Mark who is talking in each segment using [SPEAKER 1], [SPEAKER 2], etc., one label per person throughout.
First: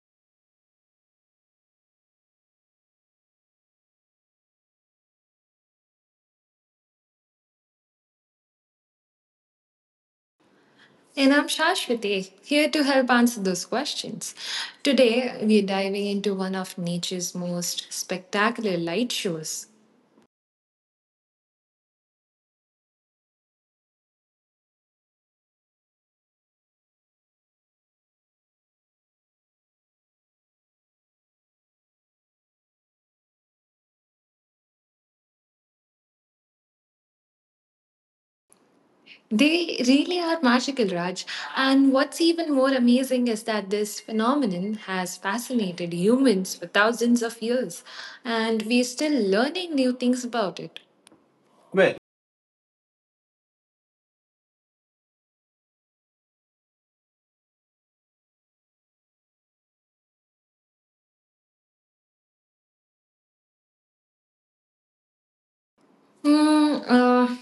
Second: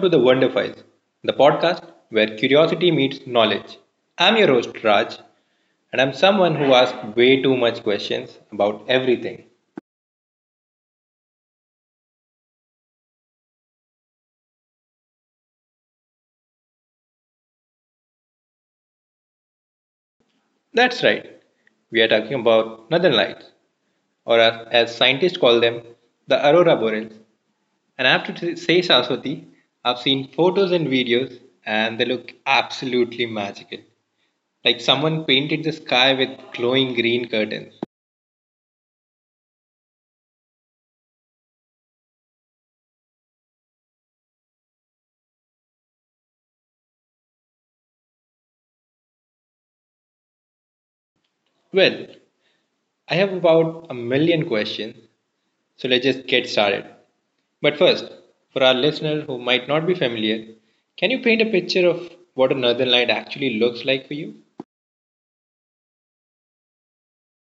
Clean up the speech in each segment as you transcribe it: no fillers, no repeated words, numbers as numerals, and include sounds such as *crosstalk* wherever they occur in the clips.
[SPEAKER 1] to the Wonder Files, the podcast where curiosity meets knowledge. I'm your host, Raj, and I'm someone who asks way too much questions about everything.
[SPEAKER 2] And I'm Shashwati, here to help answer those questions. Today, we're diving into one of nature's most spectacular light shows.
[SPEAKER 1] That's right, we are talking about northern lights, or as scientists call them, the aurora borealis. And I have to say, Saraswati, I've seen photos and videos, and they look absolutely magical. Like someone painted the sky with glowing green curtains.
[SPEAKER 2] They really are magical, Raj. And what's even more amazing is that this phenomenon has fascinated humans for thousands of years, and we're still learning new things about it. Well,
[SPEAKER 1] Well, I have about a million questions, so let's just get started. But first, for our listeners who might not be familiar, can you paint a picture of what a northern light actually looks like for you?
[SPEAKER 2] Mm, uh,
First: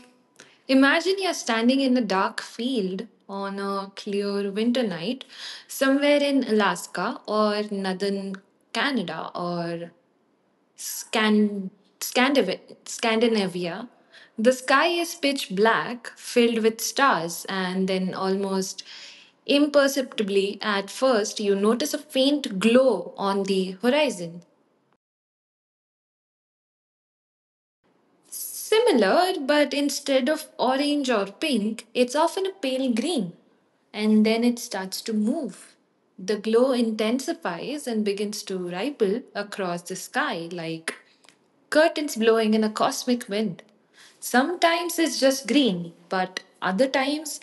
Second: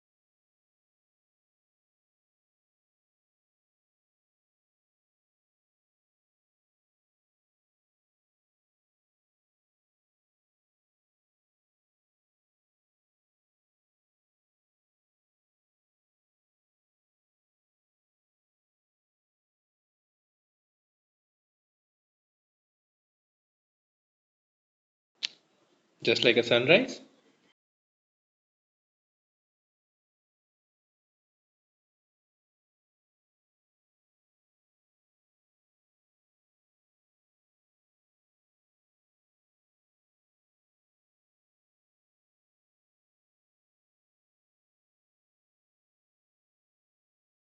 [SPEAKER 2] imagine you're standing in a dark field on a clear winter night somewhere in Alaska or northern Canada or Scan- Scandinavia. The sky is pitch black, filled with stars, and then almost imperceptibly at first you notice a faint glow on the horizon.
[SPEAKER 1] Just like a sunrise?
[SPEAKER 2] Similar, but instead of orange or pink, it's often a pale green. And then it starts to move. The glow intensifies and begins to ripple across the sky like curtains blowing in a cosmic wind. Sometimes it's just green, but other times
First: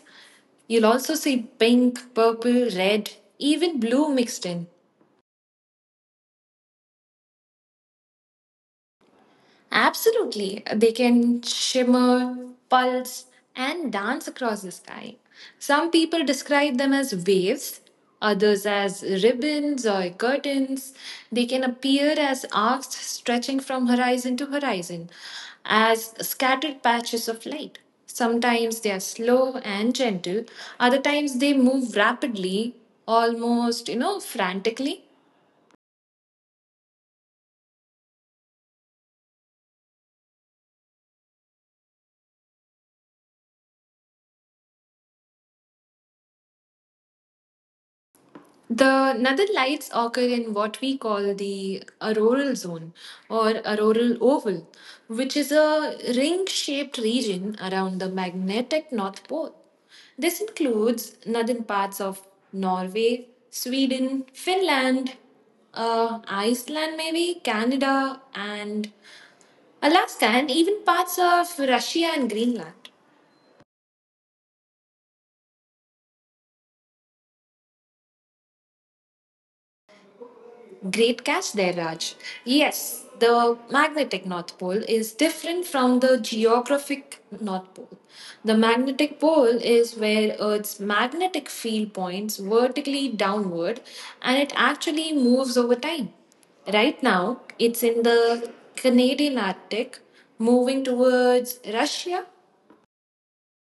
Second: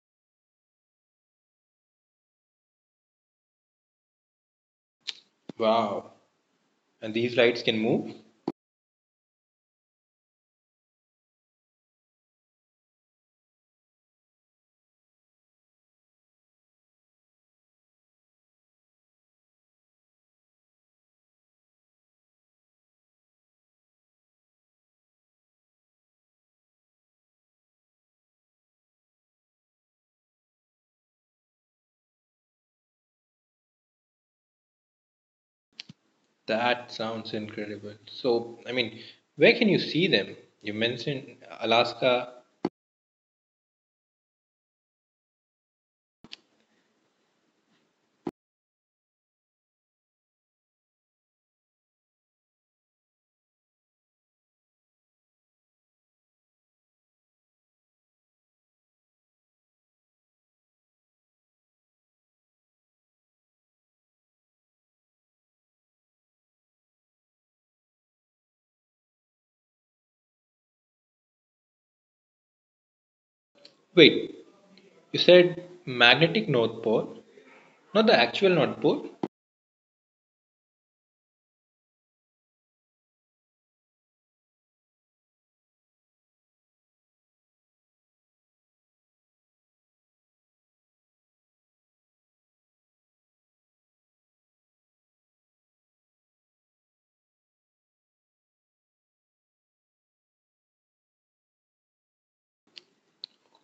[SPEAKER 2] you'll also see pink, purple, red, even blue mixed in.
[SPEAKER 1] Wow, and these lights can move?
[SPEAKER 2] Absolutely. They can shimmer, pulse, and dance across the sky. Some people describe them as waves, others as ribbons or curtains. They can appear as arcs stretching from horizon to horizon, as scattered patches of light. Sometimes they are slow and gentle, other times they move rapidly, almost, frantically.
[SPEAKER 1] That sounds incredible. So, where can you see them? You mentioned Alaska.
[SPEAKER 2] The northern lights occur in what we call the auroral zone or auroral oval, which is a ring shaped region around the magnetic North Pole. This includes northern parts of Norway, Sweden, Finland, Iceland, maybe, Canada, and Alaska, and even parts of Russia and Greenland.
[SPEAKER 1] Wait, you said magnetic North Pole, not the actual North Pole?
[SPEAKER 2] Great catch there, Raj. Yes, the magnetic North Pole is different from the geographic North Pole. The magnetic pole is where Earth's magnetic field points vertically downward and it actually moves over time. Right now, it's in the Canadian Arctic, moving towards Russia.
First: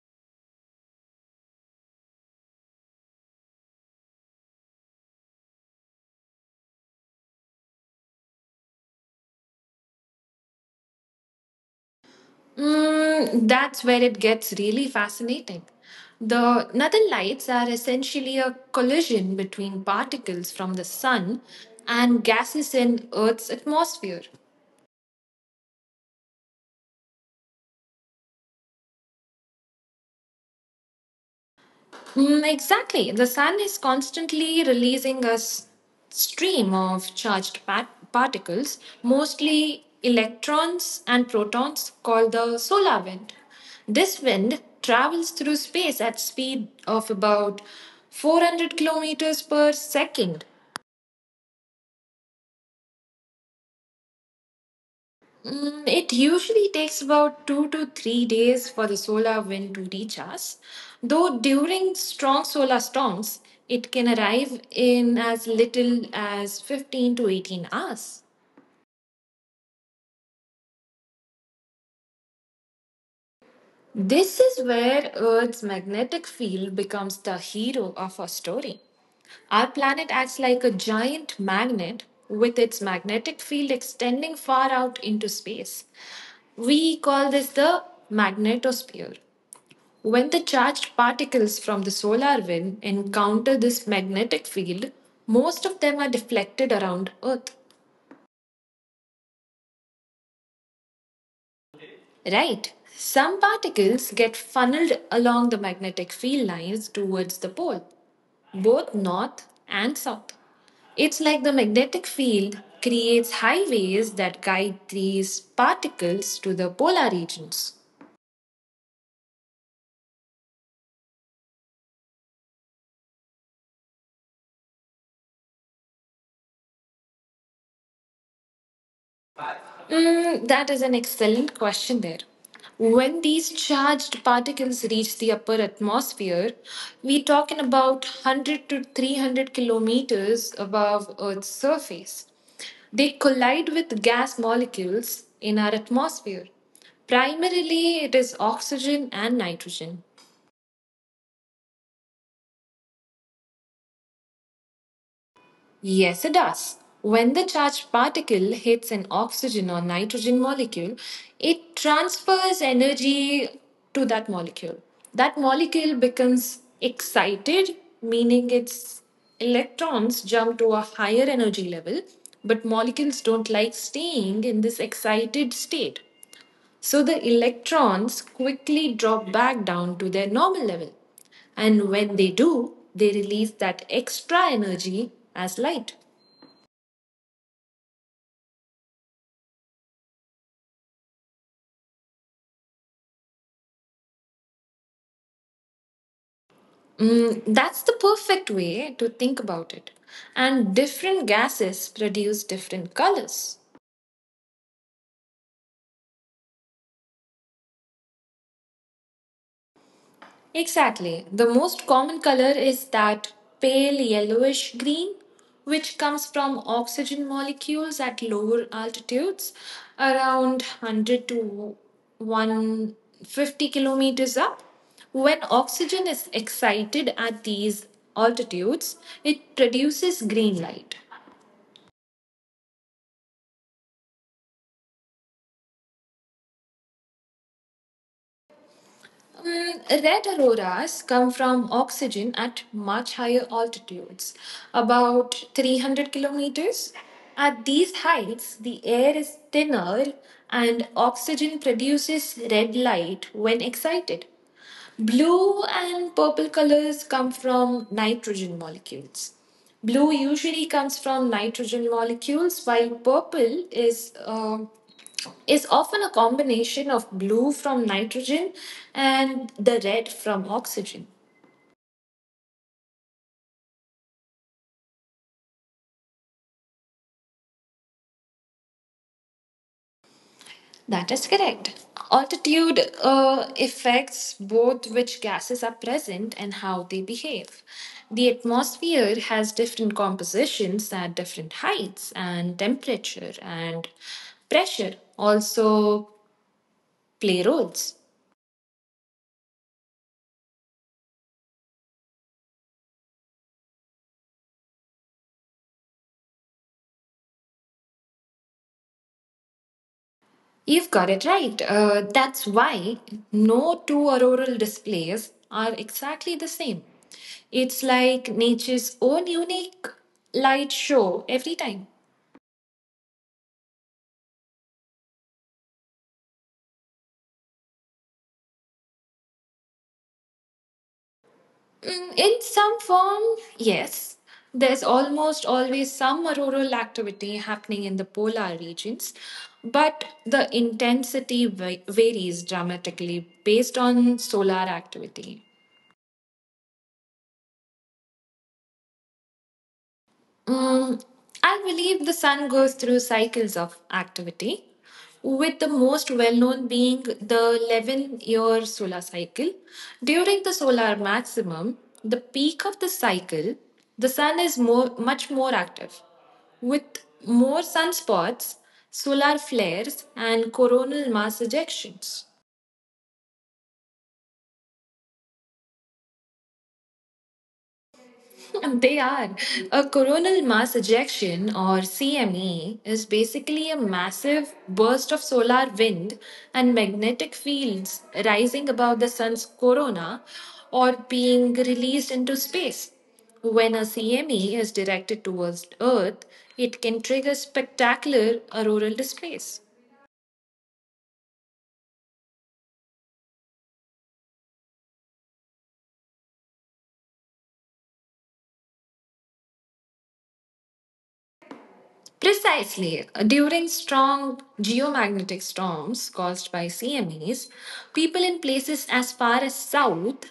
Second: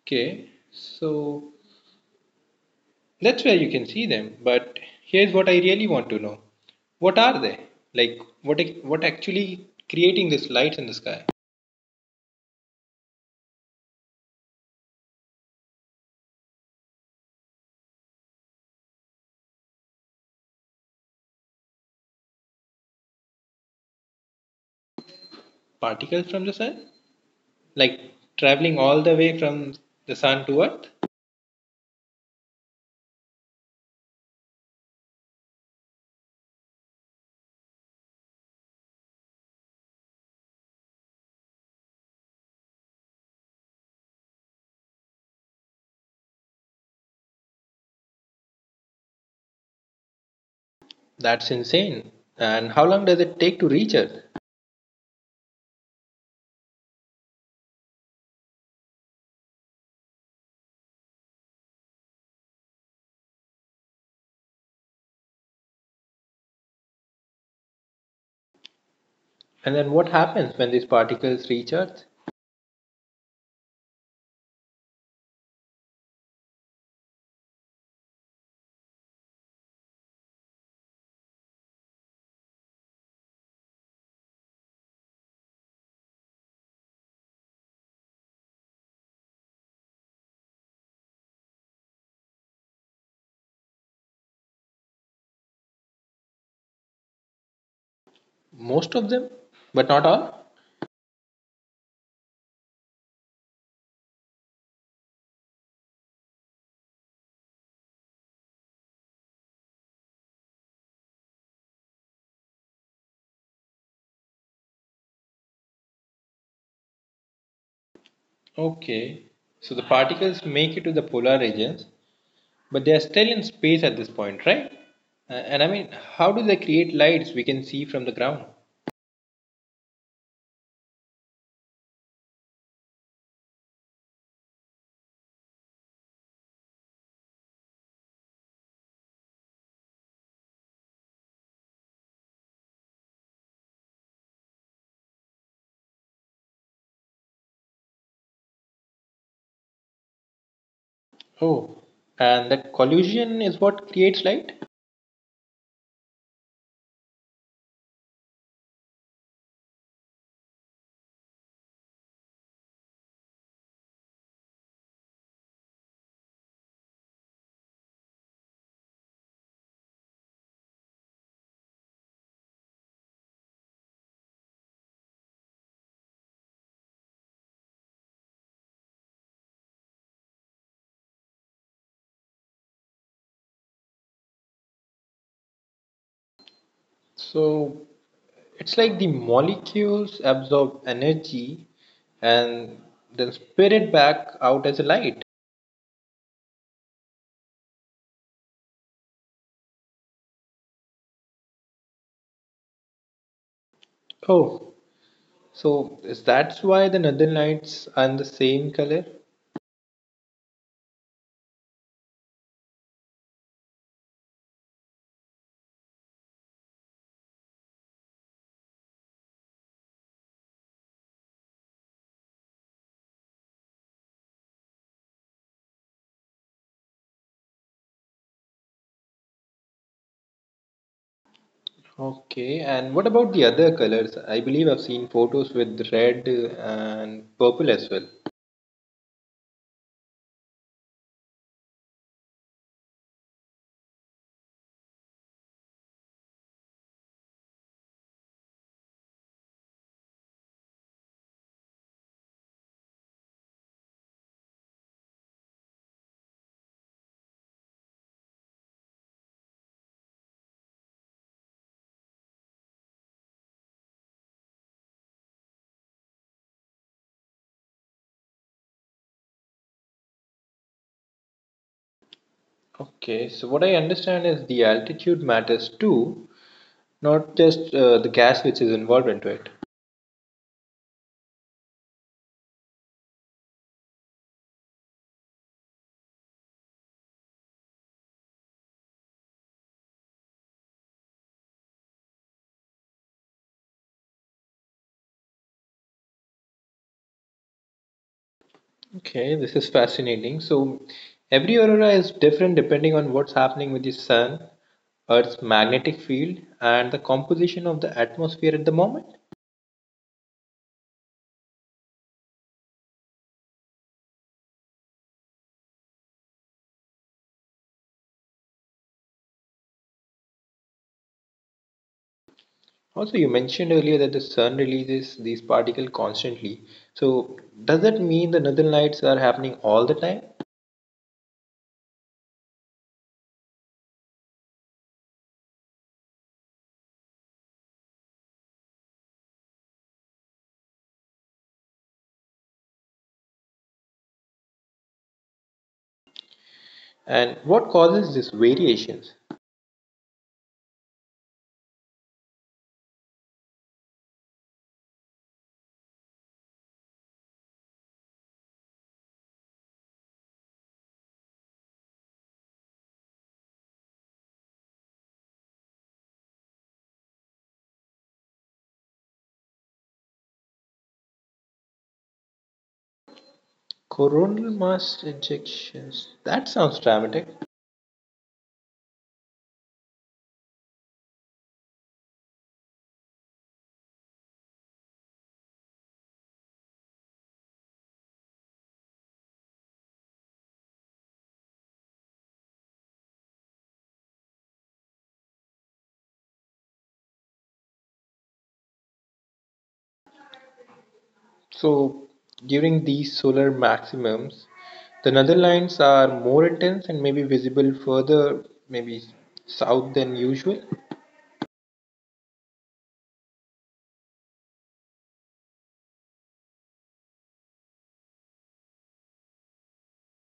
[SPEAKER 1] Okay, so that's where you can see them. But here's what I really want to know. What are they? Like what actually creating this light in the sky?
[SPEAKER 2] That's where it gets really fascinating. The northern lights are essentially a collision between particles from the sun and gases in Earth's atmosphere.
[SPEAKER 1] Particles from the sun? Like traveling all the way from the sun to earth?
[SPEAKER 2] Exactly. The sun is constantly releasing a stream of charged particles, mostly electrons and protons, called the solar wind. This wind travels through space at speed of about 400 kilometers per second.
[SPEAKER 1] That's insane. And how long does it take to reach earth?
[SPEAKER 2] It usually takes about 2 to 3 days for the solar wind to reach us, though during strong solar storms, it can arrive in as little as 15 to 18 hours.
[SPEAKER 1] And then what happens when these particles reach earth?
[SPEAKER 2] This is where Earth's magnetic field becomes the hero of our story. Our planet acts like a giant magnet with its magnetic field extending far out into space. We call this the magnetosphere. When the charged particles from the solar wind encounter this magnetic field, most of them are deflected around Earth.
[SPEAKER 1] Most of them, but not all.
[SPEAKER 2] Right. Some particles get funneled along the magnetic field lines towards the pole, both north and south. It's like the magnetic field creates highways that guide these particles to the polar regions.
[SPEAKER 1] Okay. So the particles make it to the polar regions, but they're still in space at this point, right? And how do they create lights we can see from the ground?
[SPEAKER 2] That is an excellent question there. When these charged particles reach the upper atmosphere, we're talking about 100 to 300 kilometers above Earth's surface. They collide with gas molecules in our atmosphere. Primarily, it is oxygen and nitrogen.
[SPEAKER 1] Oh, and that collision is what creates light?
[SPEAKER 2] Yes, it does. When the charged particle hits an oxygen or nitrogen molecule, it transfers energy to that molecule. That molecule becomes excited, meaning its electrons jump to a higher energy level, but molecules don't like staying in this excited state. So the electrons quickly drop back down to their normal level. And when they do, they release that extra energy as light.
[SPEAKER 1] So it's like the molecules absorb energy and then spit it back out as a light.
[SPEAKER 2] That's the perfect way to think about it. And different gases produce different colors.
[SPEAKER 1] Oh, so is that's why the northern lights are in the same color?
[SPEAKER 2] Exactly. The most common color is that pale yellowish green, which comes from oxygen molecules at lower altitudes, around 100 to 150 kilometers up. When oxygen is excited at these altitudes, it produces green light.
[SPEAKER 1] Okay, and what about the other colors? I believe I've seen photos with red and purple as well.
[SPEAKER 2] Red auroras come from oxygen at much higher altitudes, about 300 kilometers. At these heights, the air is thinner and oxygen produces red light when excited. Blue and purple colors come from nitrogen molecules. Blue usually comes from nitrogen molecules, while purple is often a combination of blue from nitrogen and the red from oxygen.
[SPEAKER 1] Okay, so what I understand is the altitude matters too, not just the gas which is involved into it.
[SPEAKER 2] That is correct. Altitude affects both which gases are present and how they behave. The atmosphere has different compositions at different heights, and temperature and pressure also play roles.
[SPEAKER 1] Okay, this is fascinating. So every aurora is different depending on what's happening with the sun, Earth's magnetic field, and the composition of the atmosphere at the moment.
[SPEAKER 2] You've got it right. That's why no two auroral displays are exactly the same. It's like nature's own unique light show every time.
[SPEAKER 1] Also, you mentioned earlier that the sun releases these particles constantly. So does that mean the northern lights are happening all the time?
[SPEAKER 2] In some form, yes, there's almost always some auroral activity happening in the polar regions, but the intensity varies dramatically based on solar activity.
[SPEAKER 1] And what causes these variations?
[SPEAKER 2] Mm, I believe the sun goes through cycles of activity, with the most well known being the 11-year solar cycle. During the solar maximum, the peak of the cycle, the sun is much more active, with more sunspots, solar flares, and coronal mass ejections.
[SPEAKER 1] Coronal mass ejections. That sounds dramatic.
[SPEAKER 2] *laughs* They are. A coronal mass ejection, or CME, is basically a massive burst of solar wind and magnetic fields rising above the sun's corona or being released into space. When a CME is directed towards Earth, it can trigger spectacular auroral displays.
[SPEAKER 1] So, during these solar maximums, the northern lines are more intense and maybe visible further, maybe south than usual.
[SPEAKER 2] Precisely. During strong geomagnetic storms caused by CMEs, people in places as far as south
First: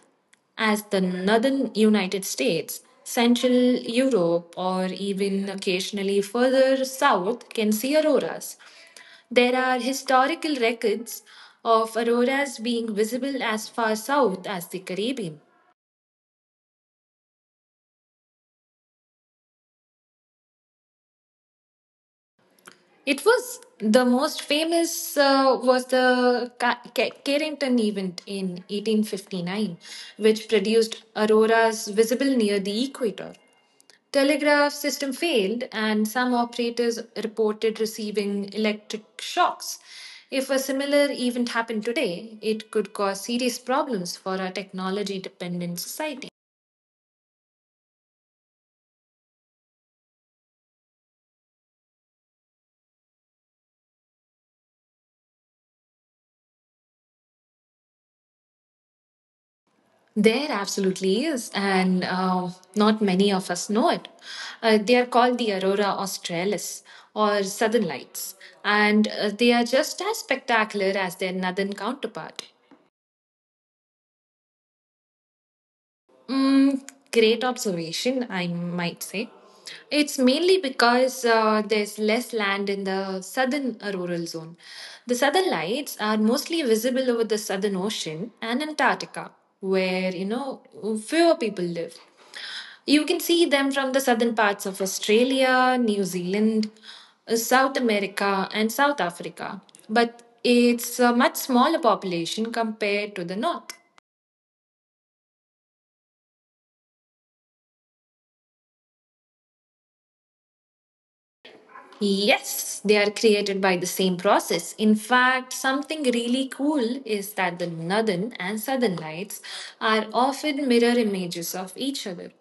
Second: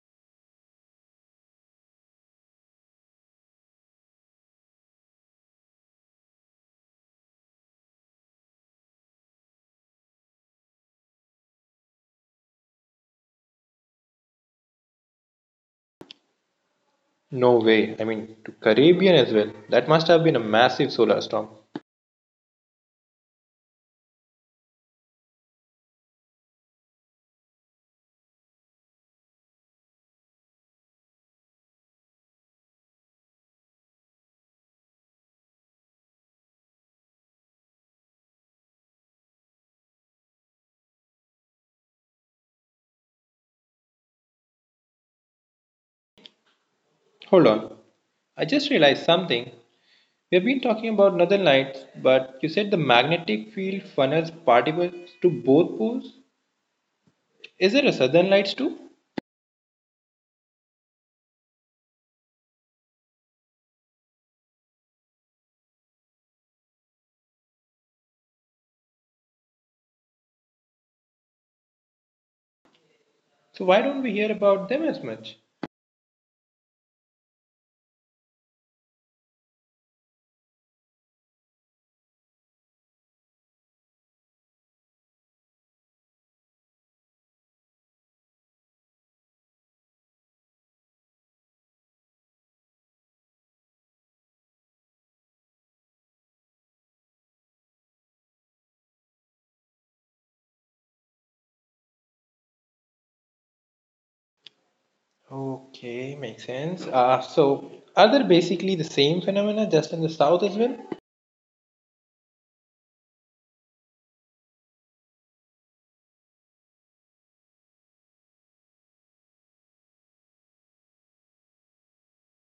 [SPEAKER 2] as the northern United States, Central Europe, or even occasionally further south can see auroras. There are historical records of auroras being visible as far south as the Caribbean.
[SPEAKER 1] No way. I mean, to Caribbean as well. That must have been a massive solar storm.
[SPEAKER 2] It was the most famous, was the Carrington event in 1859, which produced auroras visible near the equator. Telegraph system failed, and some operators reported receiving electric shocks. If a similar event happened today, it could cause serious problems for our technology dependent society.
[SPEAKER 1] Hold on. I just realized something. We have been talking about northern lights, but you said the magnetic field funnels particles to both poles. Is there a southern lights too?
[SPEAKER 2] There absolutely is, and not many of us know it. They are called the Aurora Australis or Southern Lights, and they are just as spectacular as their northern counterpart.
[SPEAKER 1] So why don't we hear about them as much?
[SPEAKER 2] Mm, Great observation, I might say. It's mainly because there's less land in the southern rural zone. The southern lights are mostly visible over the southern ocean and Antarctica, where, fewer people live. You can see them from the southern parts of Australia, New Zealand, South America, and South Africa. But it's a much smaller population compared to the north.
[SPEAKER 1] Okay, makes sense. So, are they basically the same phenomena just in the south as well?
[SPEAKER 2] Yes, they are created by the same process. In fact, something really cool is that the northern and southern lights are often mirror images of each other.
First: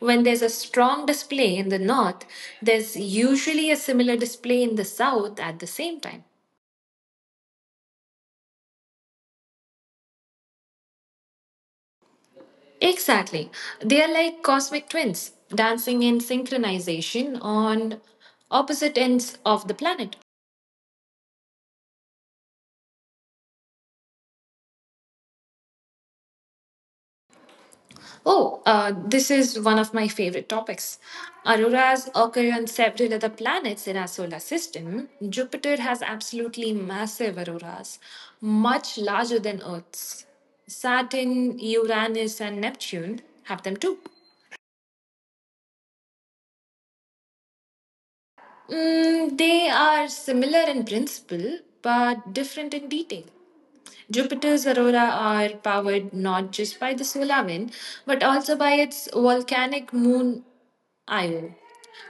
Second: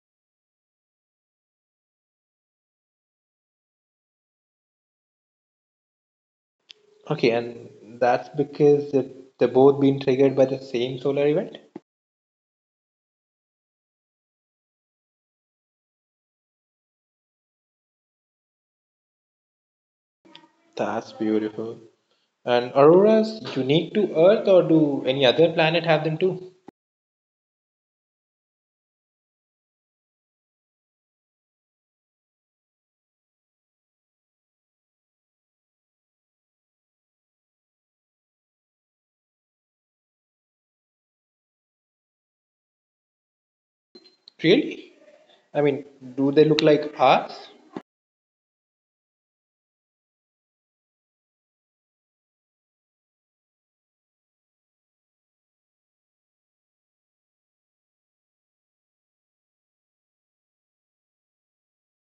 [SPEAKER 2] When there's a strong display in the north, there's usually a similar display in the south at the same time.
[SPEAKER 1] Okay, and that's because they're both being triggered by the same solar event?
[SPEAKER 2] Exactly. They are like cosmic twins, dancing in synchronization on opposite ends of the planet.
[SPEAKER 1] That's beautiful. And auroras unique to Earth or do any other planet have them too?
[SPEAKER 2] Oh, this is one of my favorite topics. Auroras occur on several other planets in our solar system. Jupiter has absolutely massive auroras, much larger than Earth's. Saturn, Uranus, and Neptune have them too.
[SPEAKER 1] Really? I mean, do they look like ours?
[SPEAKER 2] They are similar in principle, but different in detail. Jupiter's aurora are powered not just by the solar wind, but also by its volcanic moon Io,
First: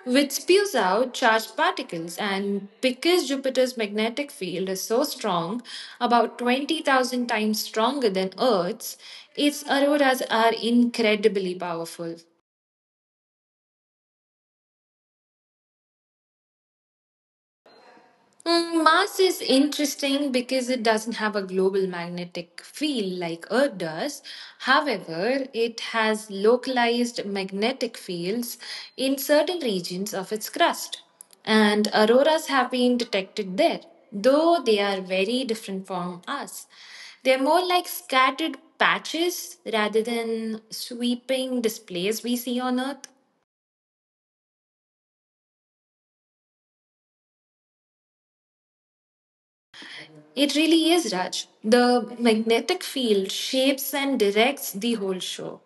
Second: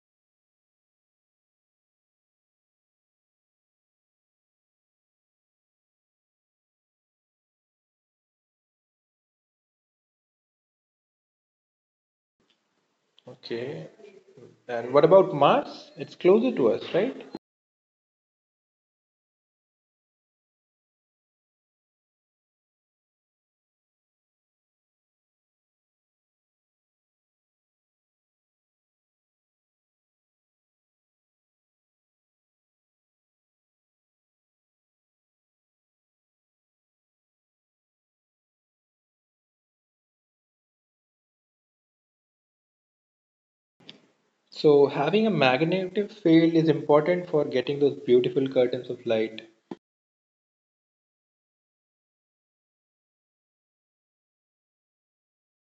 [SPEAKER 2] which spews out charged particles. And because Jupiter's magnetic field is so strong, about 20,000 times stronger than Earth's, its auroras are incredibly powerful.
[SPEAKER 1] Okay. And what about Mars? It's closer to us, right?
[SPEAKER 2] Mars is interesting because it doesn't have a global magnetic field like Earth does. However, it has localized magnetic fields in certain regions of its crust, and auroras have been detected there, though they are very different from us. They're more like scattered patches rather than sweeping displays we see on Earth.
[SPEAKER 1] So having a magnetic field is important for getting those beautiful curtains of light.
[SPEAKER 2] It really is, Raj. The magnetic field shapes and directs the whole show.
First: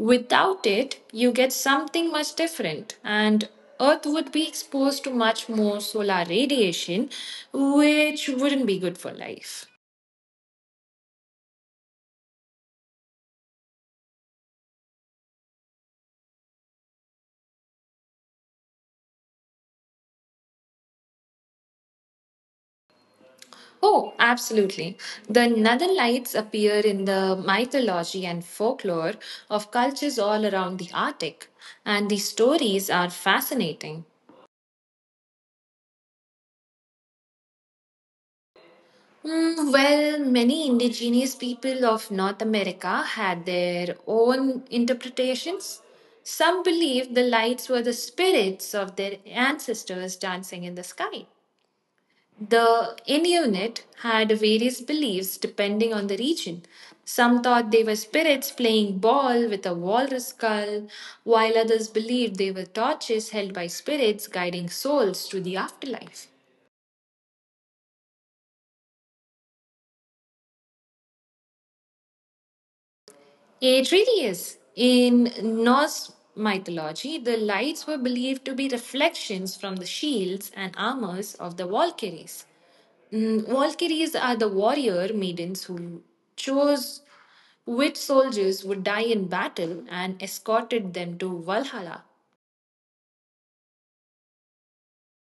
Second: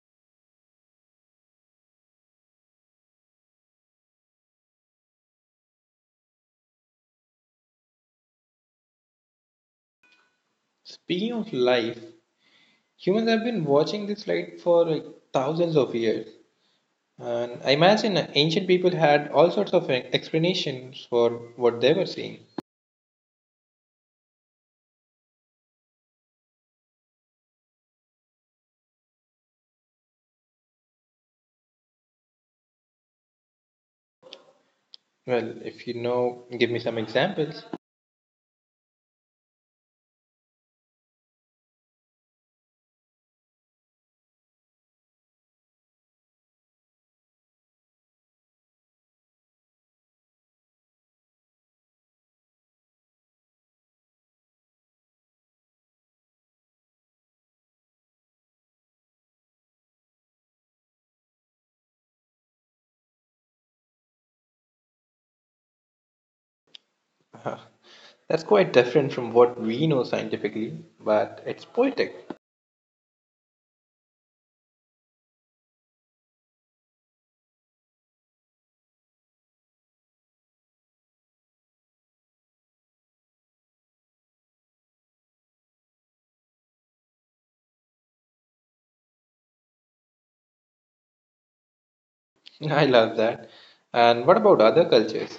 [SPEAKER 2] Without it, you get something much different, and Earth would be exposed to much more solar radiation, which wouldn't be good for life.
[SPEAKER 1] Speaking of life, humans have been watching this light for like thousands of years. And I imagine ancient people had all sorts of explanations for what they were seeing.
[SPEAKER 2] Oh, absolutely. The northern lights appear in the mythology and folklore of cultures all around the Arctic, and the stories are fascinating.
[SPEAKER 1] Well, if you know, give me some examples. *laughs*
[SPEAKER 2] Well, many indigenous people of North America had their own interpretations. Some believed the lights were the spirits of their ancestors dancing in the sky. The Inuit had various beliefs depending on the region. Some thought they were spirits playing ball with a walrus skull, while others believed they were torches held by spirits guiding souls to the afterlife.
[SPEAKER 1] Uh, that's quite different from what we know scientifically, but it's poetic.
[SPEAKER 2] It really is. In Norse mythology, the lights were believed to be reflections from the shields and armors of the Valkyries. Valkyries are the warrior maidens who chose which soldiers would die in battle and escorted them to Valhalla.
[SPEAKER 1] *laughs* I love that. And what about other cultures?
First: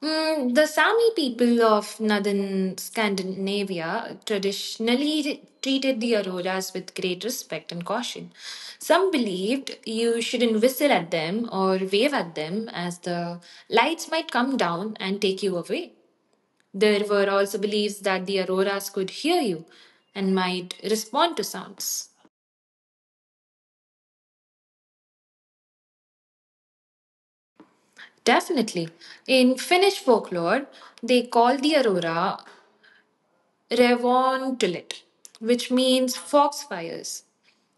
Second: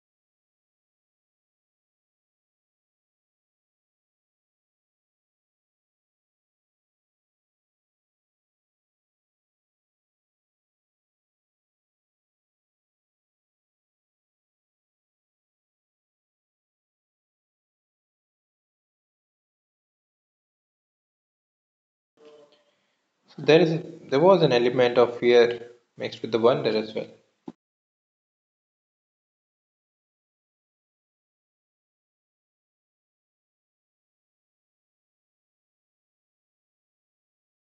[SPEAKER 2] The Sami people of northern Scandinavia traditionally treated the auroras with great respect and caution. Some believed you shouldn't whistle at them or wave at them, as the lights might come down and take you away. There were also beliefs that the auroras could hear you and might respond to sounds.
[SPEAKER 1] So there was an element of fear mixed with the wonder as well.
[SPEAKER 2] Definitely. In Finnish folklore, they call the aurora Revontulet, which means foxfires.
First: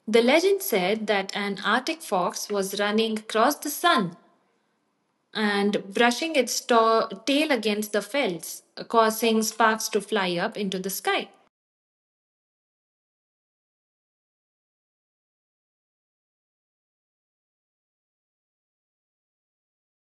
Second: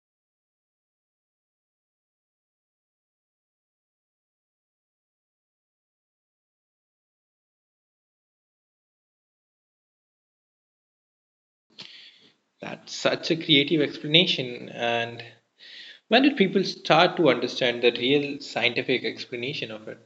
[SPEAKER 2] The legend said that an Arctic fox was running across the sun and brushing its tail against the fells, causing sparks to fly up into the sky.
[SPEAKER 1] That's such a creative explanation, and when did people start to understand the real scientific explanation of it?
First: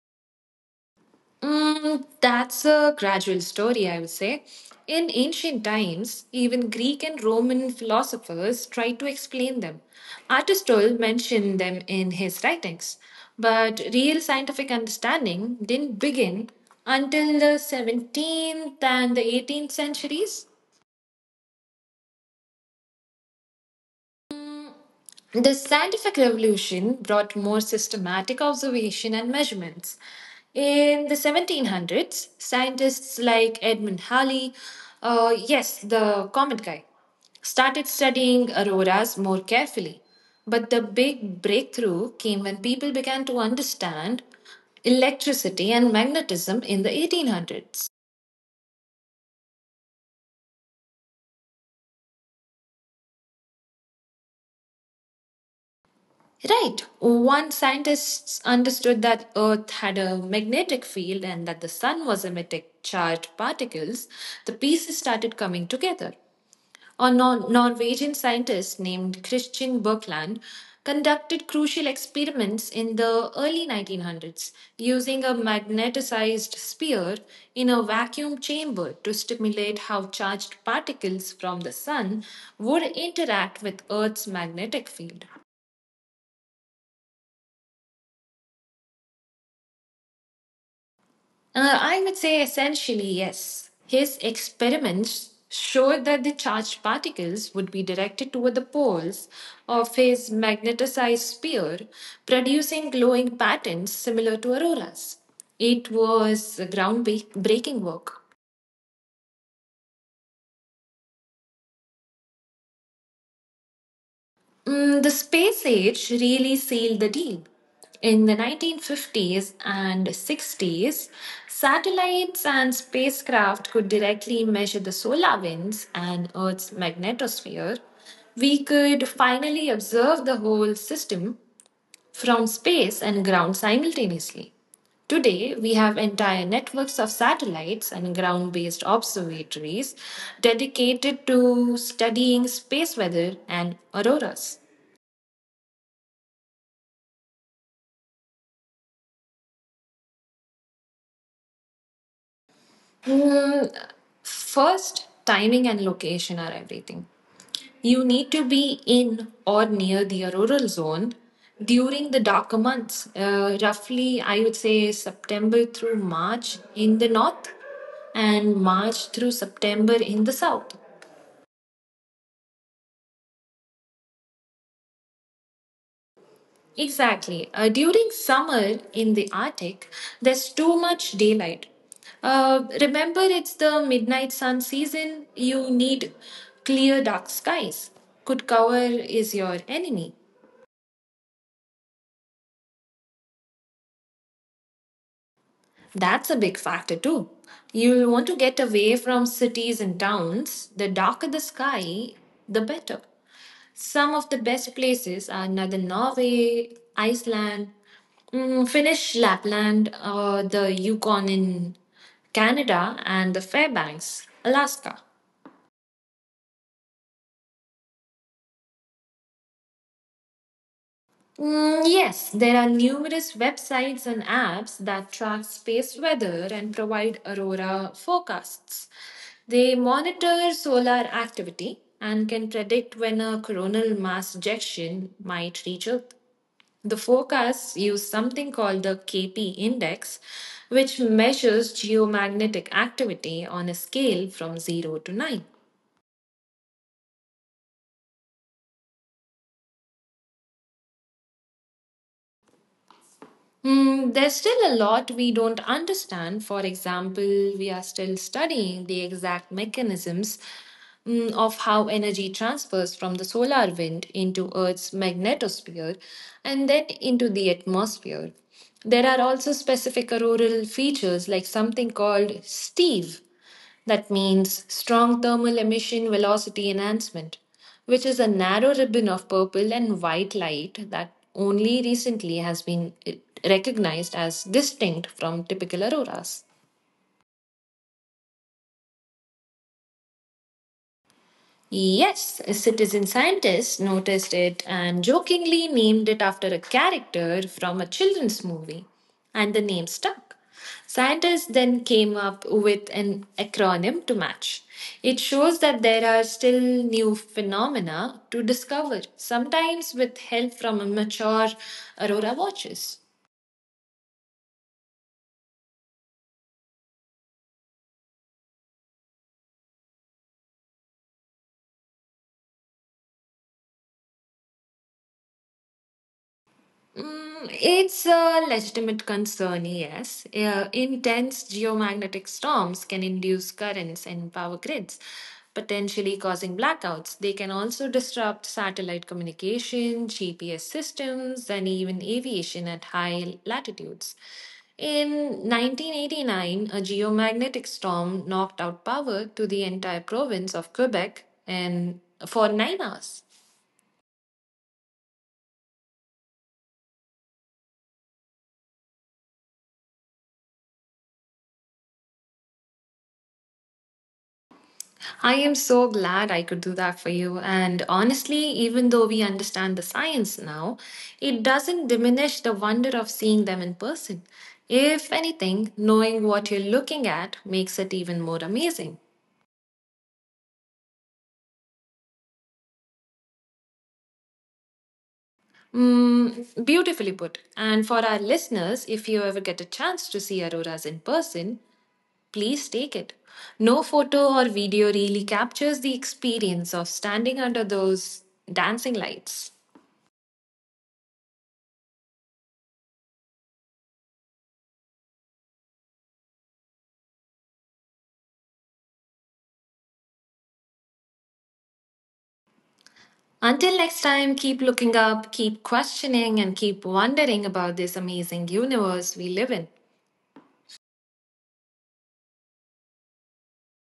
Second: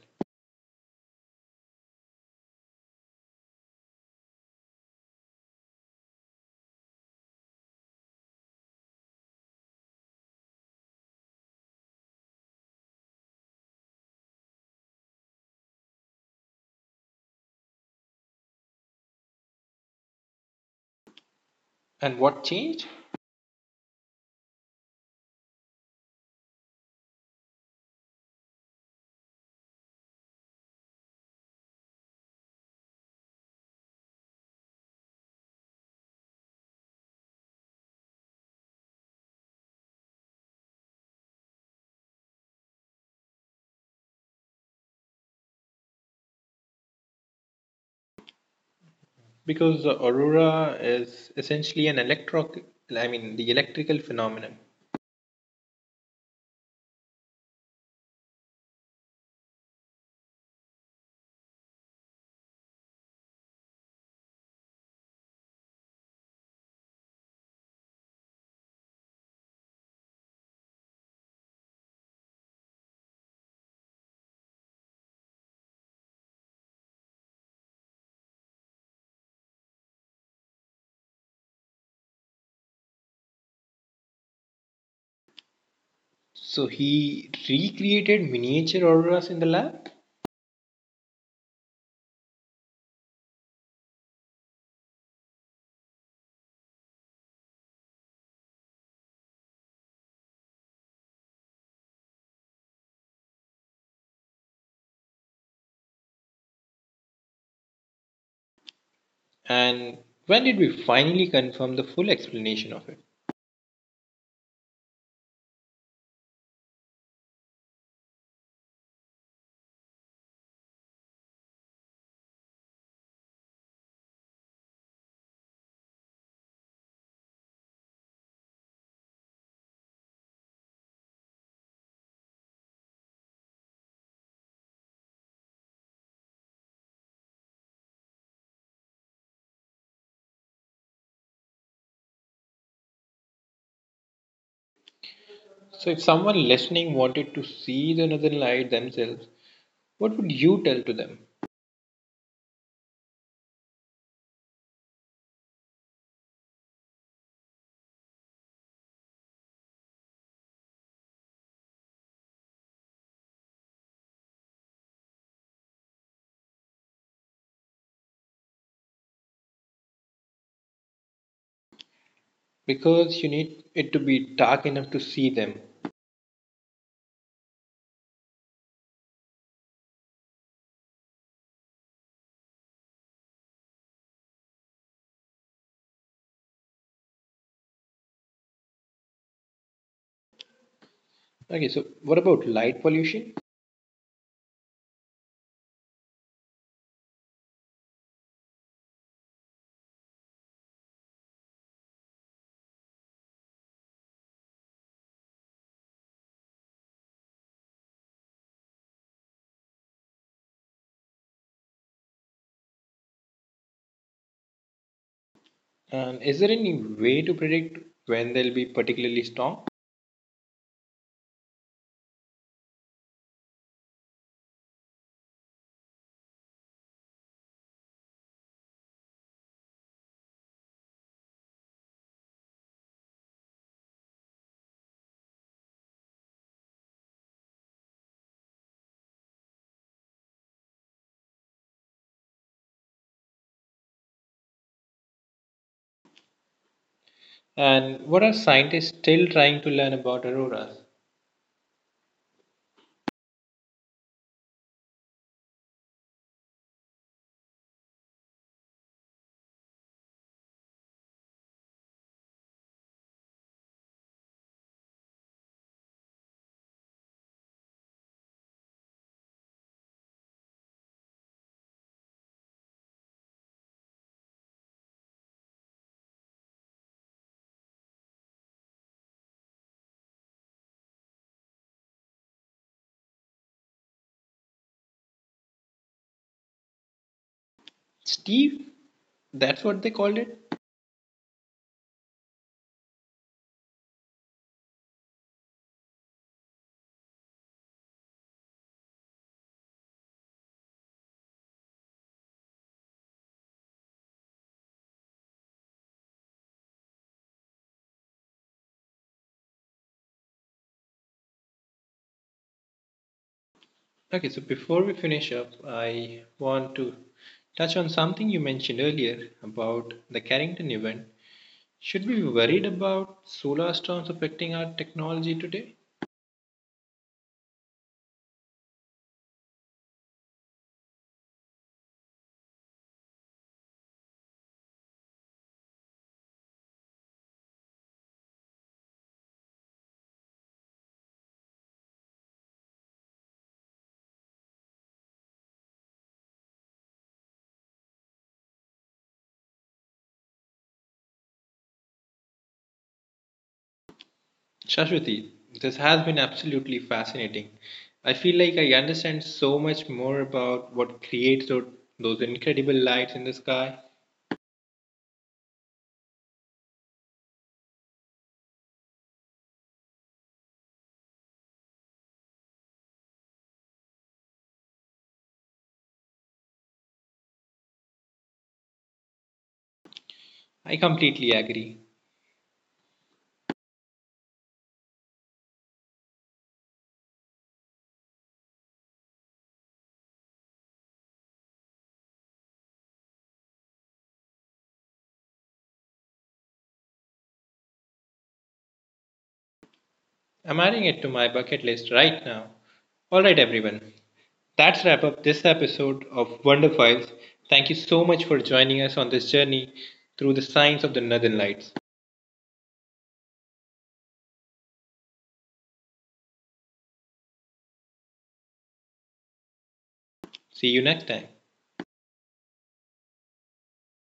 [SPEAKER 2] That's a gradual story, I would say. In ancient times, even Greek and Roman philosophers tried to explain them. Aristotle mentioned them in his writings, but real scientific understanding didn't begin until the 17th and the 18th centuries.
[SPEAKER 1] And what changed?
[SPEAKER 2] The scientific revolution brought more systematic observation and measurements. In the 1700s, scientists like Edmund Halley, yes, the comet guy, started studying auroras more carefully. But the big breakthrough came when people began to understand electricity and magnetism in the 1800s.
[SPEAKER 1] Because the aurora is essentially an electro I mean the electrical phenomenon.
[SPEAKER 2] Right. One scientist understood that Earth had a magnetic field and that the sun was emitting charged particles. The pieces started coming together. A Norwegian scientist named Christian Birkeland conducted crucial experiments in the early 1900s using a magnetized sphere in a vacuum chamber to stimulate how charged particles from the sun would interact with Earth's magnetic field.
[SPEAKER 1] So he recreated miniature auroras in the lab,
[SPEAKER 2] I would say essentially yes. His experiments showed that the charged particles would be directed toward the poles of his magnetized sphere, producing glowing patterns similar to auroras. It was groundbreaking work.
[SPEAKER 1] and when did we finally confirm the full explanation of it?
[SPEAKER 2] Mm, the space age really sealed the deal. In the 1950s and 60s, satellites and spacecraft could directly measure the solar winds and Earth's magnetosphere. We could finally observe the whole system from space and ground simultaneously. Today, we have entire networks of satellites and ground based observatories dedicated to studying space weather and auroras.
[SPEAKER 1] So if someone listening wanted to see the northern light themselves, what would you tell to them?
[SPEAKER 2] Hmm, first, timing and location are everything. You need to be in or near the auroral zone during the darker months, roughly, I would say September through March in the north and March through September in the south.
[SPEAKER 1] Because you need it to be dark enough to see them.
[SPEAKER 2] Exactly. During summer in the Arctic, there's too much daylight. Remember, it's the midnight sun season. You need clear, dark skies. Good cover is your enemy.
[SPEAKER 1] Okay, so what about light pollution?
[SPEAKER 2] That's a big factor too. You'll want to get away from cities and towns. The darker the sky, the better. Some of the best places are northern Norway, Iceland, mm, Finnish Lapland, or the Yukon in Canada, and the Fairbanks, Alaska.
[SPEAKER 1] And is there any way to predict when they'll be particularly strong?
[SPEAKER 2] Mm, yes, there are numerous websites and apps that track space weather and provide aurora forecasts. They monitor solar activity and can predict when a coronal mass ejection might reach Earth. The forecasts use something called the KP index, which measures geomagnetic activity on a scale from 0 to 9.
[SPEAKER 1] And what are scientists still trying to learn about auroras?
[SPEAKER 2] Mm, there's still a lot we don't understand. For example, we are still studying the exact mechanisms of how energy transfers from the solar wind into Earth's magnetosphere and then into the atmosphere. There are also specific auroral features like something called Steve, that means strong thermal emission velocity enhancement, which is a narrow ribbon of purple and white light that only recently has been recognized as distinct from typical auroras.
[SPEAKER 1] Steve, that's what they called it?
[SPEAKER 2] Yes, a citizen scientist noticed it and jokingly named it after a character from a children's movie, and the name stuck. Scientists then came up with an acronym to match. It shows that there are still new phenomena to discover, sometimes with help from mature aurora watchers.
[SPEAKER 1] Okay, so before we finish up, I want to touch on something you mentioned earlier about the Carrington event. Should we be worried about solar storms affecting our technology today?
[SPEAKER 2] Mm, it's a legitimate concern, yes. Intense geomagnetic storms can induce currents in power grids, potentially causing blackouts. They can also disrupt satellite communication, GPS systems, and even aviation at high latitudes. In 1989, a geomagnetic storm knocked out power to the entire province of Quebec and for 9 hours.
[SPEAKER 1] Shashwati, this has been absolutely fascinating. I feel like I understand so much more about what creates those incredible lights in the sky.
[SPEAKER 2] I am so glad I could do that for you. And honestly, even though we understand the science now, it doesn't diminish the wonder of seeing them in person. If anything, knowing what you're looking at makes it even more amazing.
[SPEAKER 1] I completely agree.
[SPEAKER 2] Mm, beautifully put. And for our listeners, if you ever get a chance to see auroras in person, please take it. No photo or video really captures the experience of standing under those dancing lights.
[SPEAKER 1] I'm adding it to my bucket list right now. Alright, everyone, that's wrap up this episode of Wonder Files. Thank you so much for joining us on this journey through the science of the Northern Lights.
[SPEAKER 2] Until next time, keep looking up, keep questioning, and keep wondering about this amazing universe we live in.
[SPEAKER 1] See you next time.